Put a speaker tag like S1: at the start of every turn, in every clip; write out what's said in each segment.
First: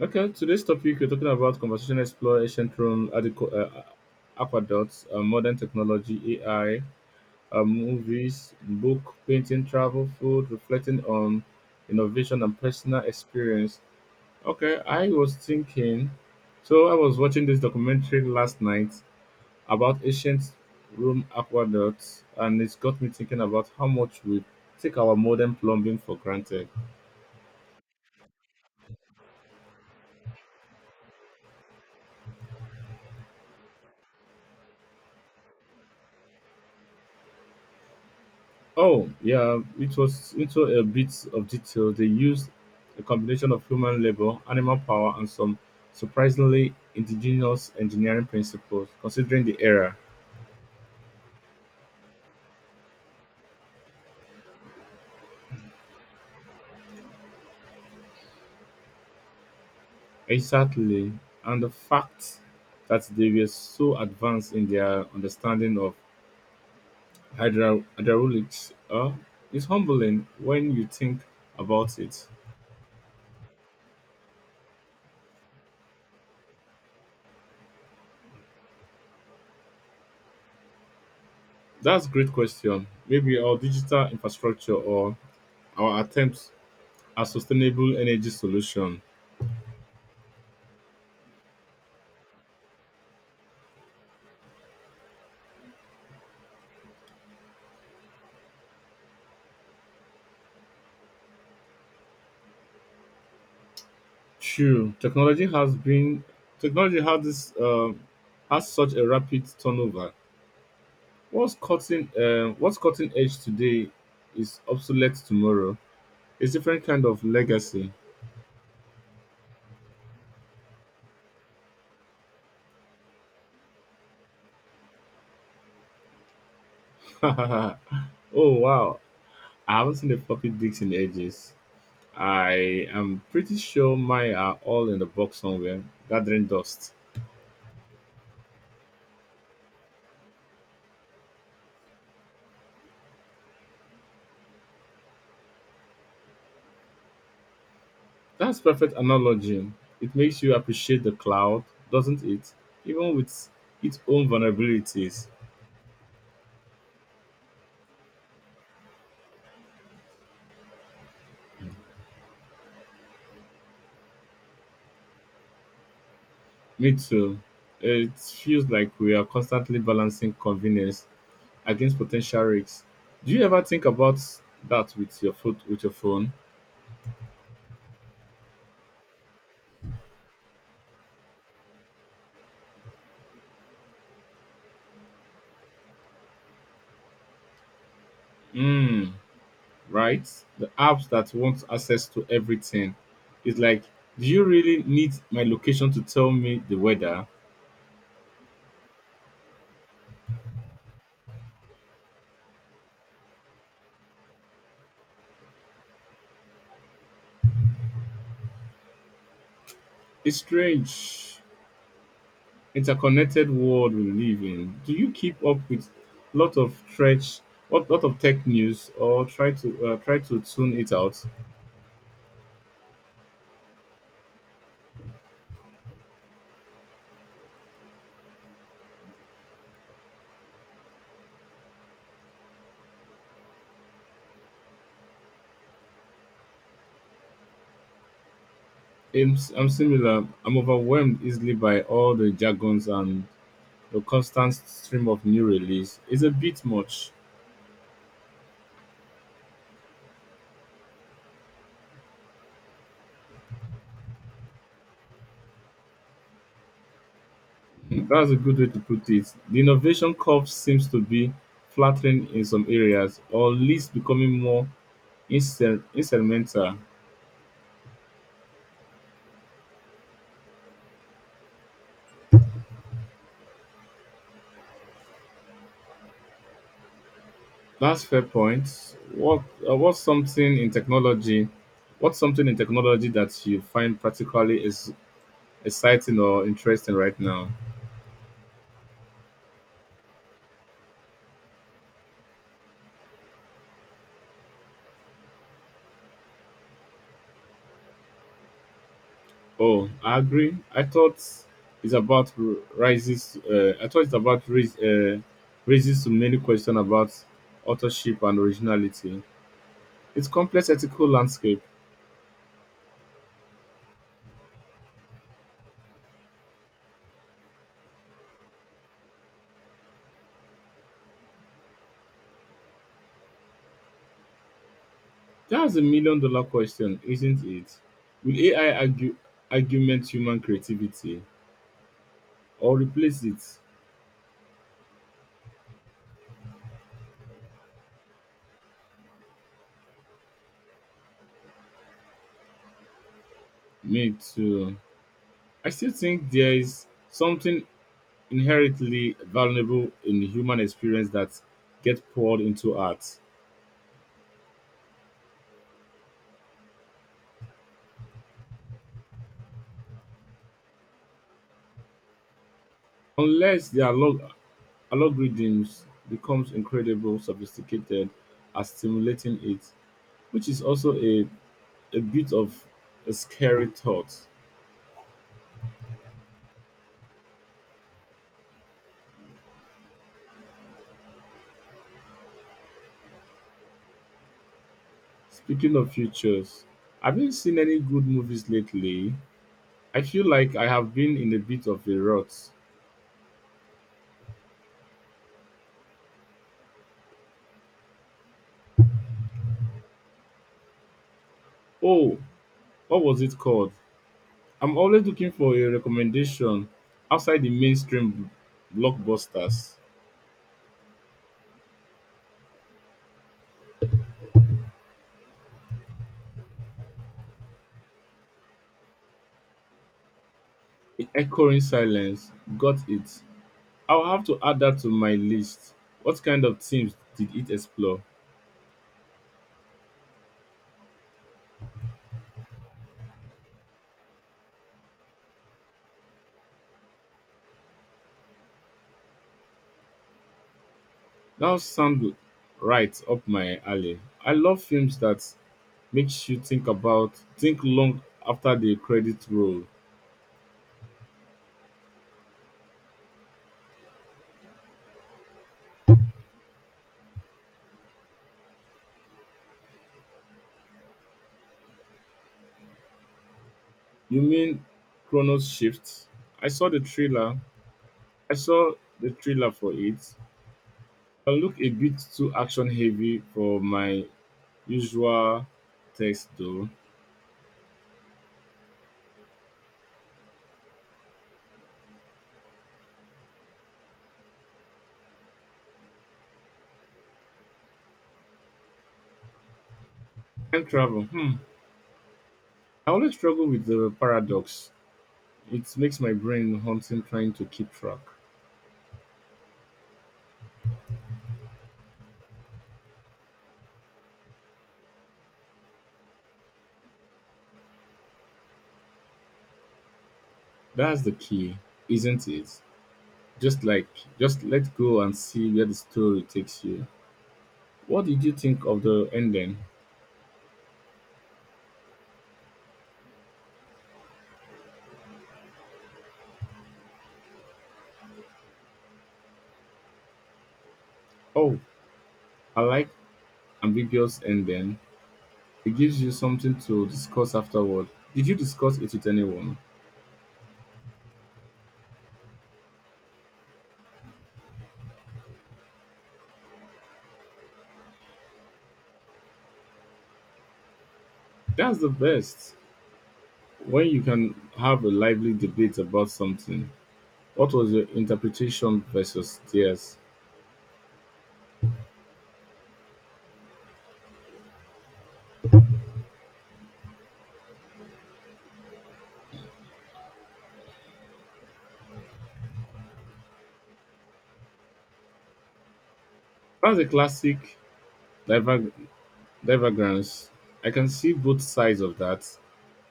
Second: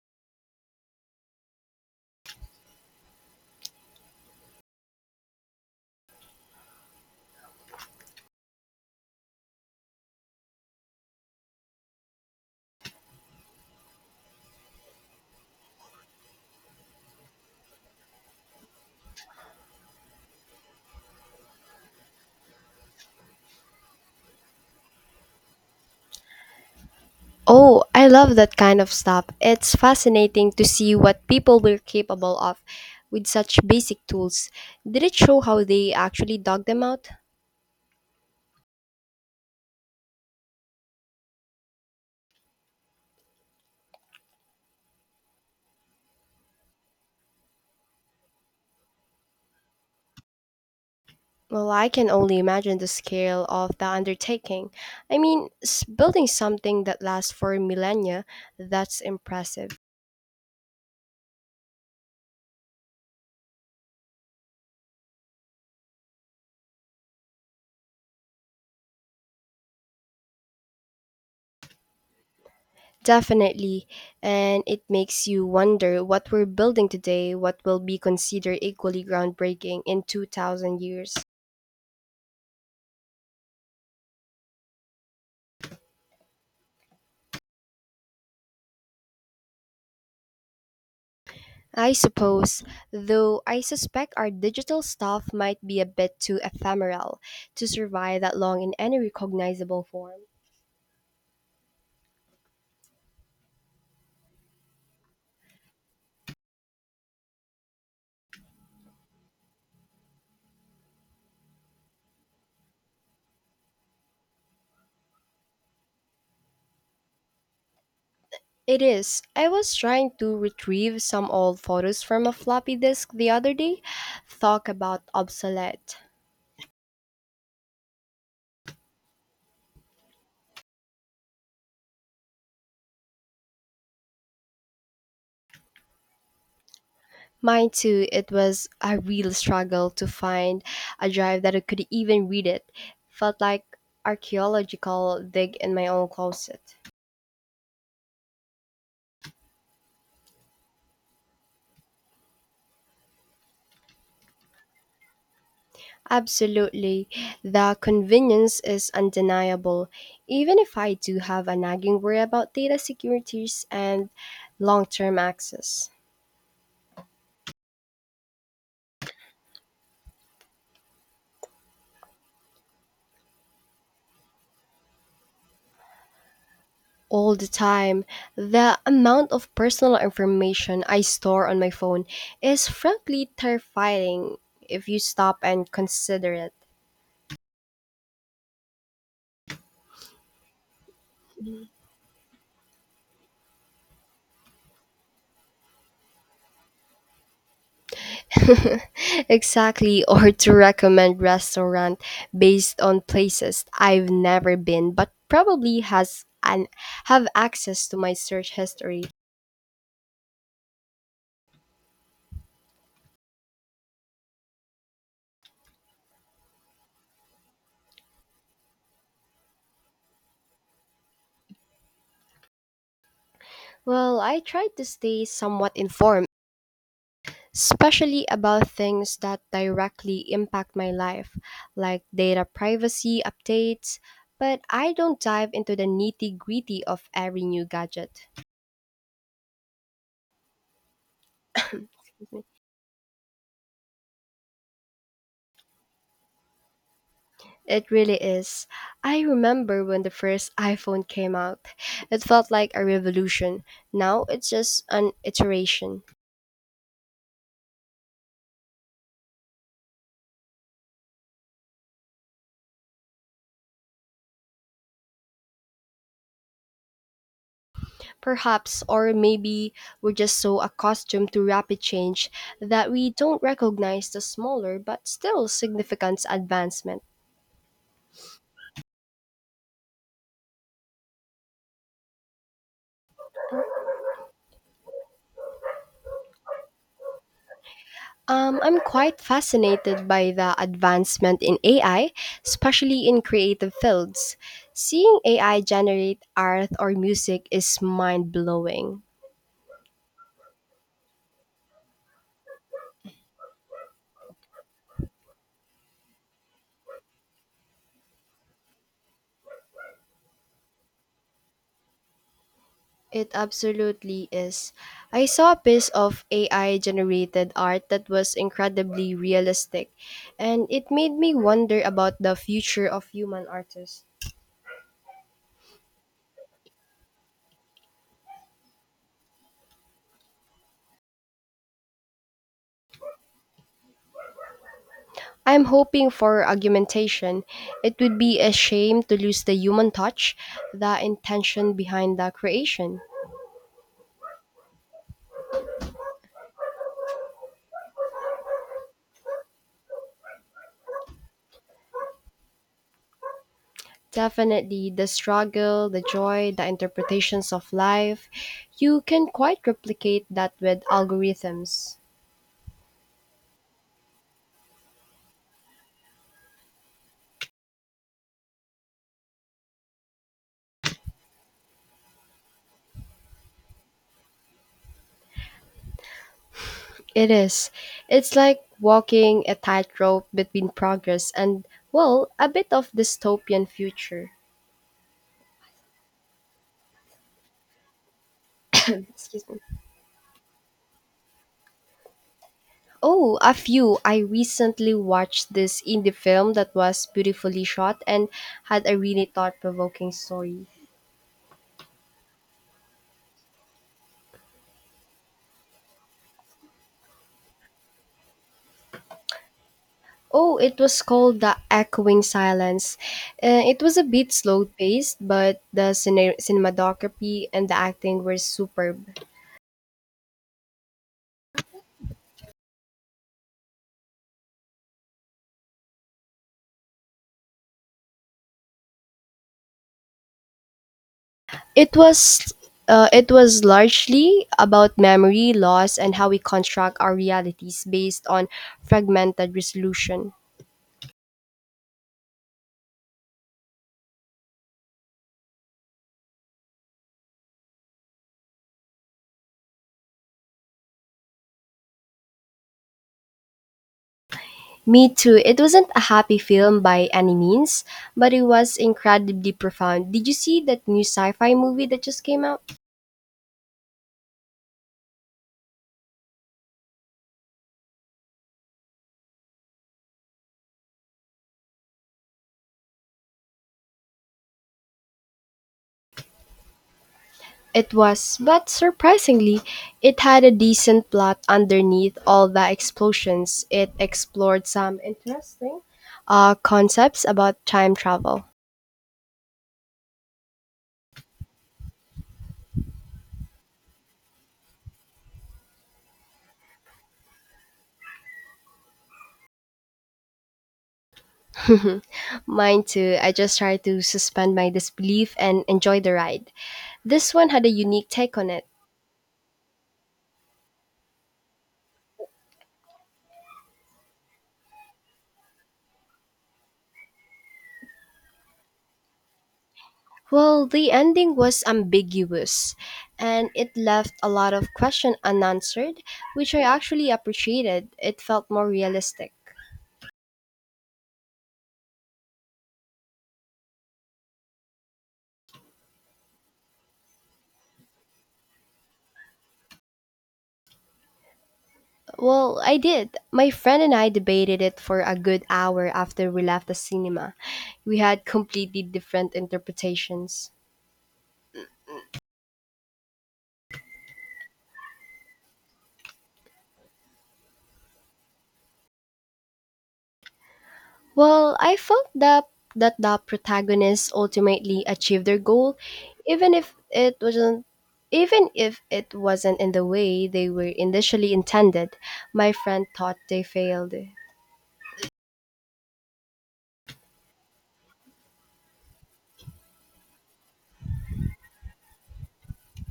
S1: Okay, today's topic we're talking about conversation explore ancient Rome, aqueducts, modern technology, AI, movies, book, painting, travel, food, reflecting on innovation and personal experience. Okay, I was thinking. So I was watching this documentary last night about ancient Rome aqueducts, and it's got me thinking about how much we take our modern plumbing for granted.
S2: Oh, I love that kind of stuff. It's fascinating to see what people were capable of with such basic tools. Did it show how they actually dug them out?
S1: Oh, yeah, it was into a bit of detail. They used a combination of human labor, animal power, and some surprisingly indigenous engineering principles, considering the era.
S2: Well, I can only imagine the scale of the undertaking. I mean, building something that lasts for millennia, that's impressive.
S1: Exactly, and the fact that they were so advanced in their understanding of hydraulics is humbling when you think about it.
S2: Definitely. And it makes you wonder what we're building today, what will be considered equally groundbreaking in 2,000 years.
S1: That's a great question. Maybe our digital infrastructure or our attempts at sustainable energy solution.
S2: I suppose, though I suspect our digital stuff might be a bit too ephemeral to survive that long in any recognizable form.
S1: True, technology has this has such a rapid turnover. What's cutting edge today is obsolete tomorrow. It's different kind of legacy.
S2: It is. I was trying to retrieve some old photos from a floppy disk the other day. Talk about obsolete.
S1: Oh, wow, I haven't seen the floppy disks in ages. I am pretty sure mine are all in the box somewhere, gathering dust.
S2: Mine too, it was a real struggle to find a drive that I could even read it. Felt like archaeological dig in my own closet.
S1: That's perfect analogy. It makes you appreciate the cloud, doesn't it? Even with its own vulnerabilities.
S2: Absolutely. The convenience is undeniable, even if I do have a nagging worry about data securities and long term access.
S1: Me too. It feels like we are constantly balancing convenience against potential risks. Do you ever think about that with your phone?
S2: All the time, the amount of personal information I store on my phone is frankly terrifying if you stop and consider it.
S1: Mm, right. The apps that want access to everything. It's like, do you really need my location to tell me the weather?
S2: Exactly, or to recommend restaurant based on places I've never been but probably has an have access to my search history.
S1: It's strange. Interconnected world we live in. Do you keep up with lot of stretch, lot of tech news, or try to try to tune it out?
S2: Well, I try to stay somewhat informed, especially about things that directly impact my life, like data privacy updates, but I don't dive into the nitty-gritty of every new gadget.
S1: I'm similar. I'm overwhelmed easily by all the jargons and the constant stream of new release. It's a bit much.
S2: It really is. I remember when the first iPhone came out. It felt like a revolution. Now it's just an iteration.
S1: That's a good way to put it. The innovation curve seems to be flattering in some areas, or at least becoming more incidental.
S2: Perhaps, or maybe we're just so accustomed to rapid change that we don't recognize the smaller but still significant advancement.
S1: That's fair point. What what's something in technology? What's something in technology that you find particularly is exciting or interesting right now?
S2: I'm quite fascinated by the advancement in AI, especially in creative fields. Seeing AI generate art or music is mind blowing.
S1: Oh, I agree. I thought it's about r- rises. I thought it's about raise, raises so many questions about authorship and originality. It's complex ethical landscape.
S2: It absolutely is. I saw a piece of AI generated art that was incredibly realistic, and it made me wonder about the future of human artists.
S1: That's a million dollar question, isn't it? Will AI argue, Argument human creativity or replace it?
S2: I'm hoping for augmentation. It would be a shame to lose the human touch, the intention behind the creation.
S1: Me too. I still think there is something inherently valuable in the human experience that gets poured into art
S2: Definitely the struggle, the joy, the interpretations of life. You can quite replicate that with algorithms.
S1: unless they are algorithms becomes incredible sophisticated at stimulating it, which is also a bit of a scary thought.
S2: It is. It's like walking a tightrope between progress and, well, a bit of dystopian future.
S1: Speaking of futures, have you seen any good movies lately?
S2: Excuse me.
S1: I feel like I have been in a bit of a rut.
S2: Oh, a few. I recently watched this indie film that was beautifully shot and had a really thought provoking story.
S1: Oh, what was it called? I'm always looking for a recommendation outside the mainstream blockbusters.
S2: Oh, it was called The Echoing Silence. It was a bit slow paced, but the cinematography and the acting were superb.
S1: In echoing silence, got it. I'll have to add that to my list. What kind of themes did it explore?
S2: It was it was largely about memory loss and how we construct our realities based on fragmented resolution.
S1: That sound right up my alley. I love films that makes you think long after the credits roll.
S2: Me too. It wasn't a happy film by any means, but it was incredibly profound. Did you see that new sci-fi movie that just came out?
S1: You mean Chronos Shift? I saw the trailer. I saw the trailer for it. Can look a bit too action heavy for my usual taste, though.
S2: It was, but surprisingly, it had a decent plot underneath all the explosions. It explored some interesting concepts about time travel.
S1: Time travel. Hmm. I always struggle with the paradox. It makes my brain hunting trying to keep track.
S2: Mine too. I just tried to suspend my disbelief and enjoy the ride. This one had a unique take on it.
S1: That's the key, isn't it? Just like just let go and see where the story takes you. What did you think of the ending?
S2: Well, the ending was ambiguous and it left a lot of question unanswered, which I actually appreciated. It felt more realistic.
S1: Oh, I like ambiguous ending. It gives you something to discuss afterward. Did you discuss it with anyone?
S2: Well, I did. My friend and I debated it for a good hour after we left the cinema. We had completely different interpretations.
S1: That's the best. When you can have a lively debate about something. What was your interpretation versus theirs?
S2: Well, I felt that the protagonists ultimately achieved their goal, even if it wasn't even if it wasn't in the way they were initially intended. My friend thought they failed.
S1: That's a classic diver- divergence. I can see both sides of that.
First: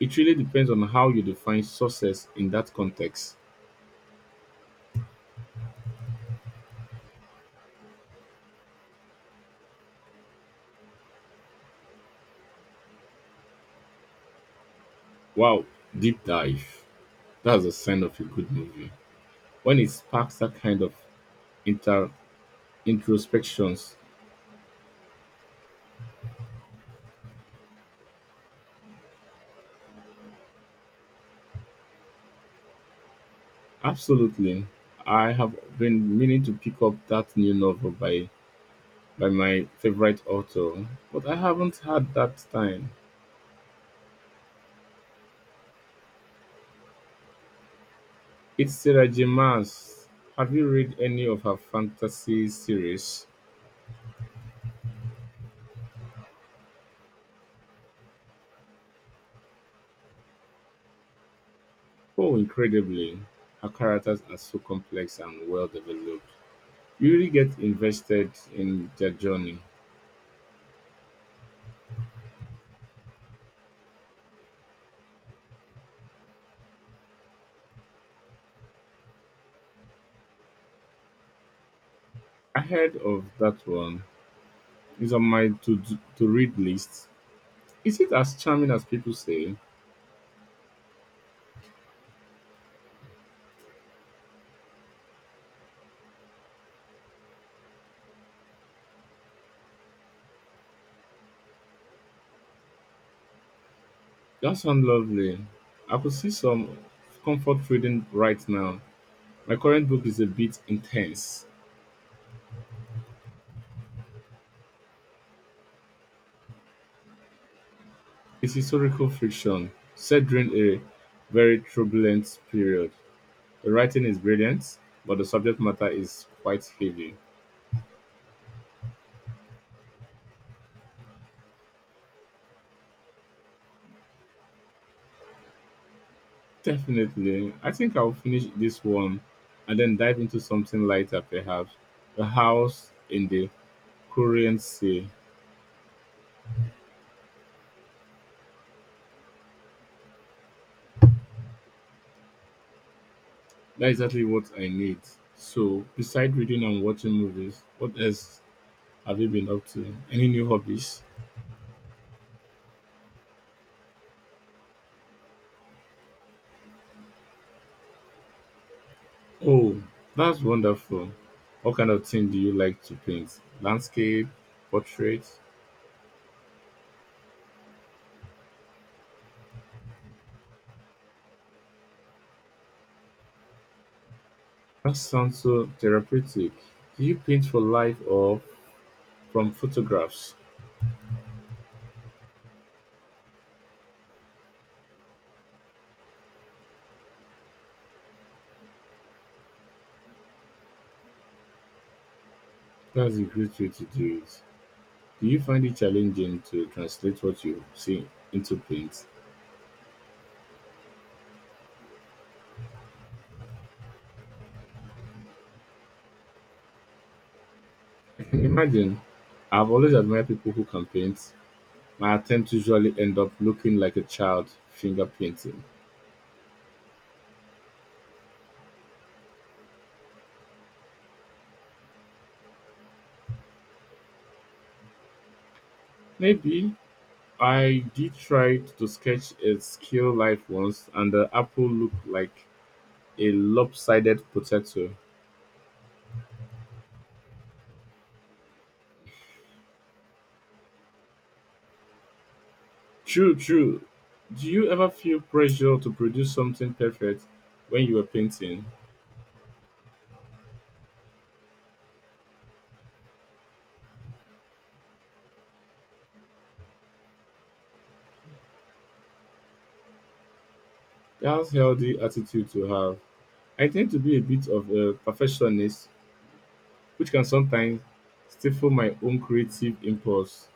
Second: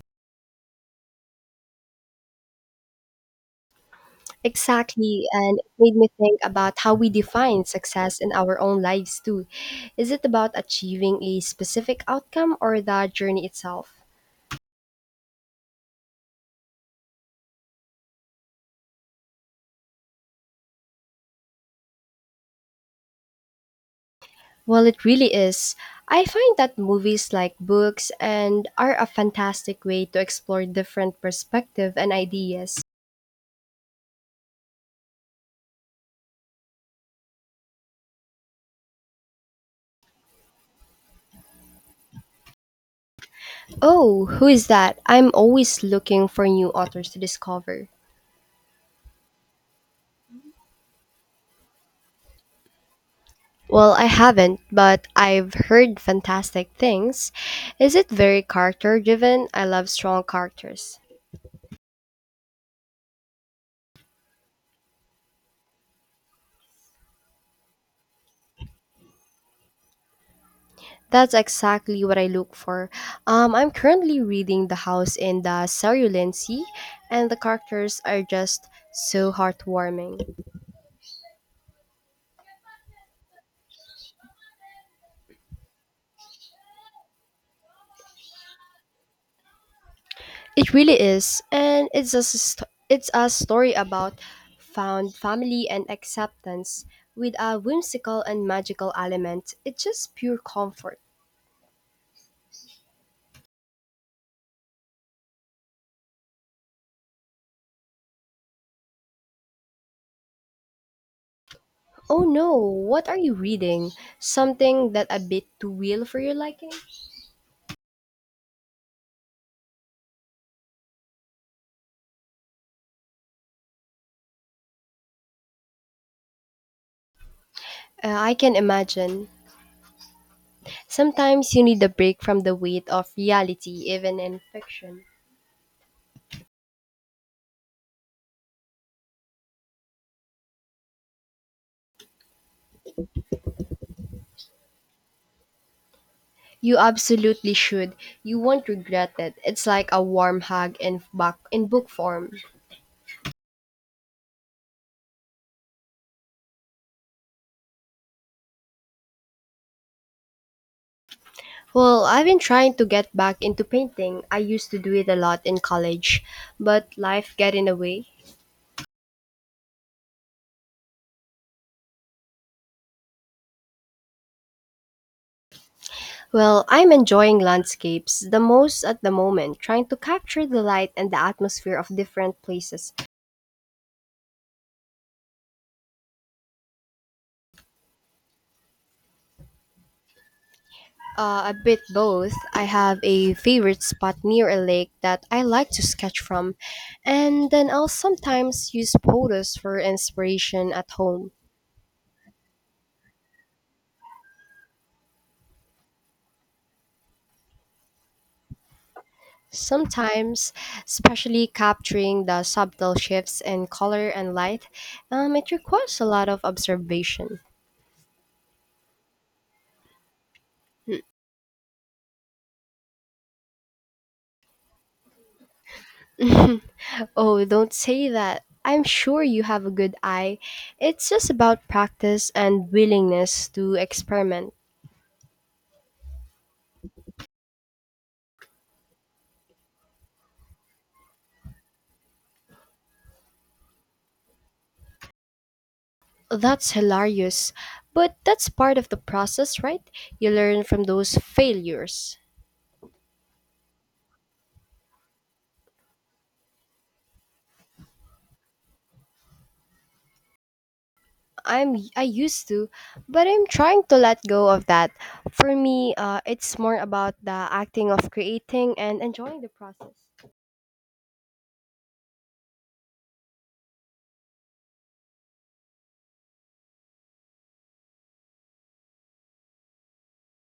S1: It really depends on how you define success in that context.
S2: Exactly, and it made me think about how we define success in our own lives too. Is it about achieving a specific outcome or the journey itself?
S1: Wow, deep dive. That's a sign of a good movie. When it sparks that kind of inter introspections.
S2: Well, it really is. I find that movies like books and are a fantastic way to explore different perspective and ideas.
S1: Absolutely. I have been meaning to pick up that new novel by my favorite author, but I haven't had that time.
S2: Oh, who is that? I'm always looking for new authors to discover.
S1: It's Sarah J. Maas. Have you read any of her fantasy series?
S2: Well, I haven't, but I've heard fantastic things. Is it very character driven? I love strong characters.
S1: Oh, incredibly. Her characters are so complex and well developed. You really get invested in their journey.
S2: That's exactly what I look for. I'm currently reading The House in the Cerulean Sea, and the characters are just so heartwarming.
S1: I heard of that one. It's on my to read list. Is it as charming as people say?
S2: It really is, and it's a story about found family and acceptance with a whimsical and magical element. It's just pure comfort.
S1: That sounds lovely. I could see some comfort reading right now. My current book is a bit intense.
S2: Oh no, what are you reading? Something that a bit too real for your liking?
S1: It's historical fiction set during a very turbulent period. The writing is brilliant, but the subject matter is quite heavy.
S2: I can imagine. Sometimes you need a break from the weight of reality, even in fiction.
S1: Definitely. I think I'll finish this one and then dive into something lighter, perhaps. A house in the Korean Sea.
S2: You absolutely should. You won't regret it. It's like a warm hug in back in book form.
S1: That's exactly what I need. So, besides reading and watching movies, what else have you been up to? Any new hobbies?
S2: Well, I've been trying to get back into painting. I used to do it a lot in college, but life get in the way.
S1: Oh, that's wonderful. What kind of thing do you like to paint? Landscape? Portrait?
S2: Well, I'm enjoying landscapes the most at the moment, trying to capture the light and the atmosphere of different places.
S1: That sounds so therapeutic. Do you paint for life or from photographs?
S2: A bit both. I have a favorite spot near a lake that I like to sketch from, and then I'll sometimes use photos for inspiration at home.
S1: That's a great way to do it. Do you find it challenging to translate what you see into paint?
S2: Sometimes, especially capturing the subtle shifts in color and light, it requires a lot of observation.
S1: Imagine, I've always admired people who can paint. My attempts usually end up looking like a child finger painting.
S2: Oh, don't say that. I'm sure you have a good eye. It's just about practice and willingness to experiment.
S1: Maybe I did try to sketch a skill life once, and the apple looked like a lopsided potato.
S2: That's hilarious, but that's part of the process, right? You learn from those failures.
S1: True, true. Do you ever feel pressure to produce something perfect when you are painting?
S2: I used to, but I'm trying to let go of that. For me, it's more about the acting of creating and enjoying the process.
S1: That's healthy attitude to have. I tend to be a bit of a perfectionist, which can sometimes stifle my own creative impulse.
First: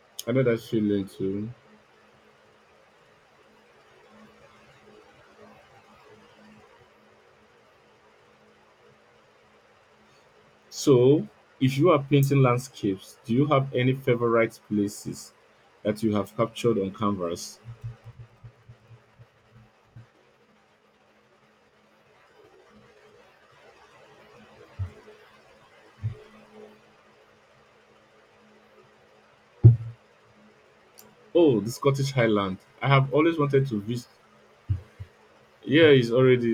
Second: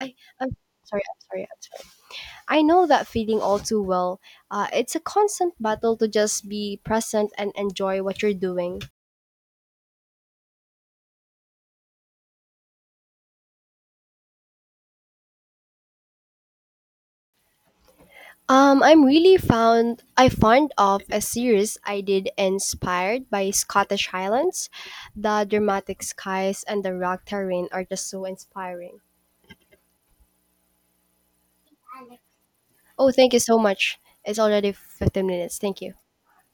S2: I
S1: I know
S2: I'm
S1: that feeling
S2: I'm sorry.
S1: too.
S2: I'm sorry. I know that feeling all too well. It's a constant battle to just be present and enjoy what you're doing.
S1: So, if you are painting landscapes, do you have any favorite places that you have captured on canvas?
S2: I found of a series I did inspired by Scottish Highlands. The dramatic skies and the rock terrain are just so inspiring.
S1: Oh, the Scottish Highland. I have
S2: Oh, thank
S1: always
S2: you so
S1: wanted to
S2: much.
S1: visit.
S2: It's already 15 minutes. Thank
S1: Yeah,
S2: you.
S1: it's already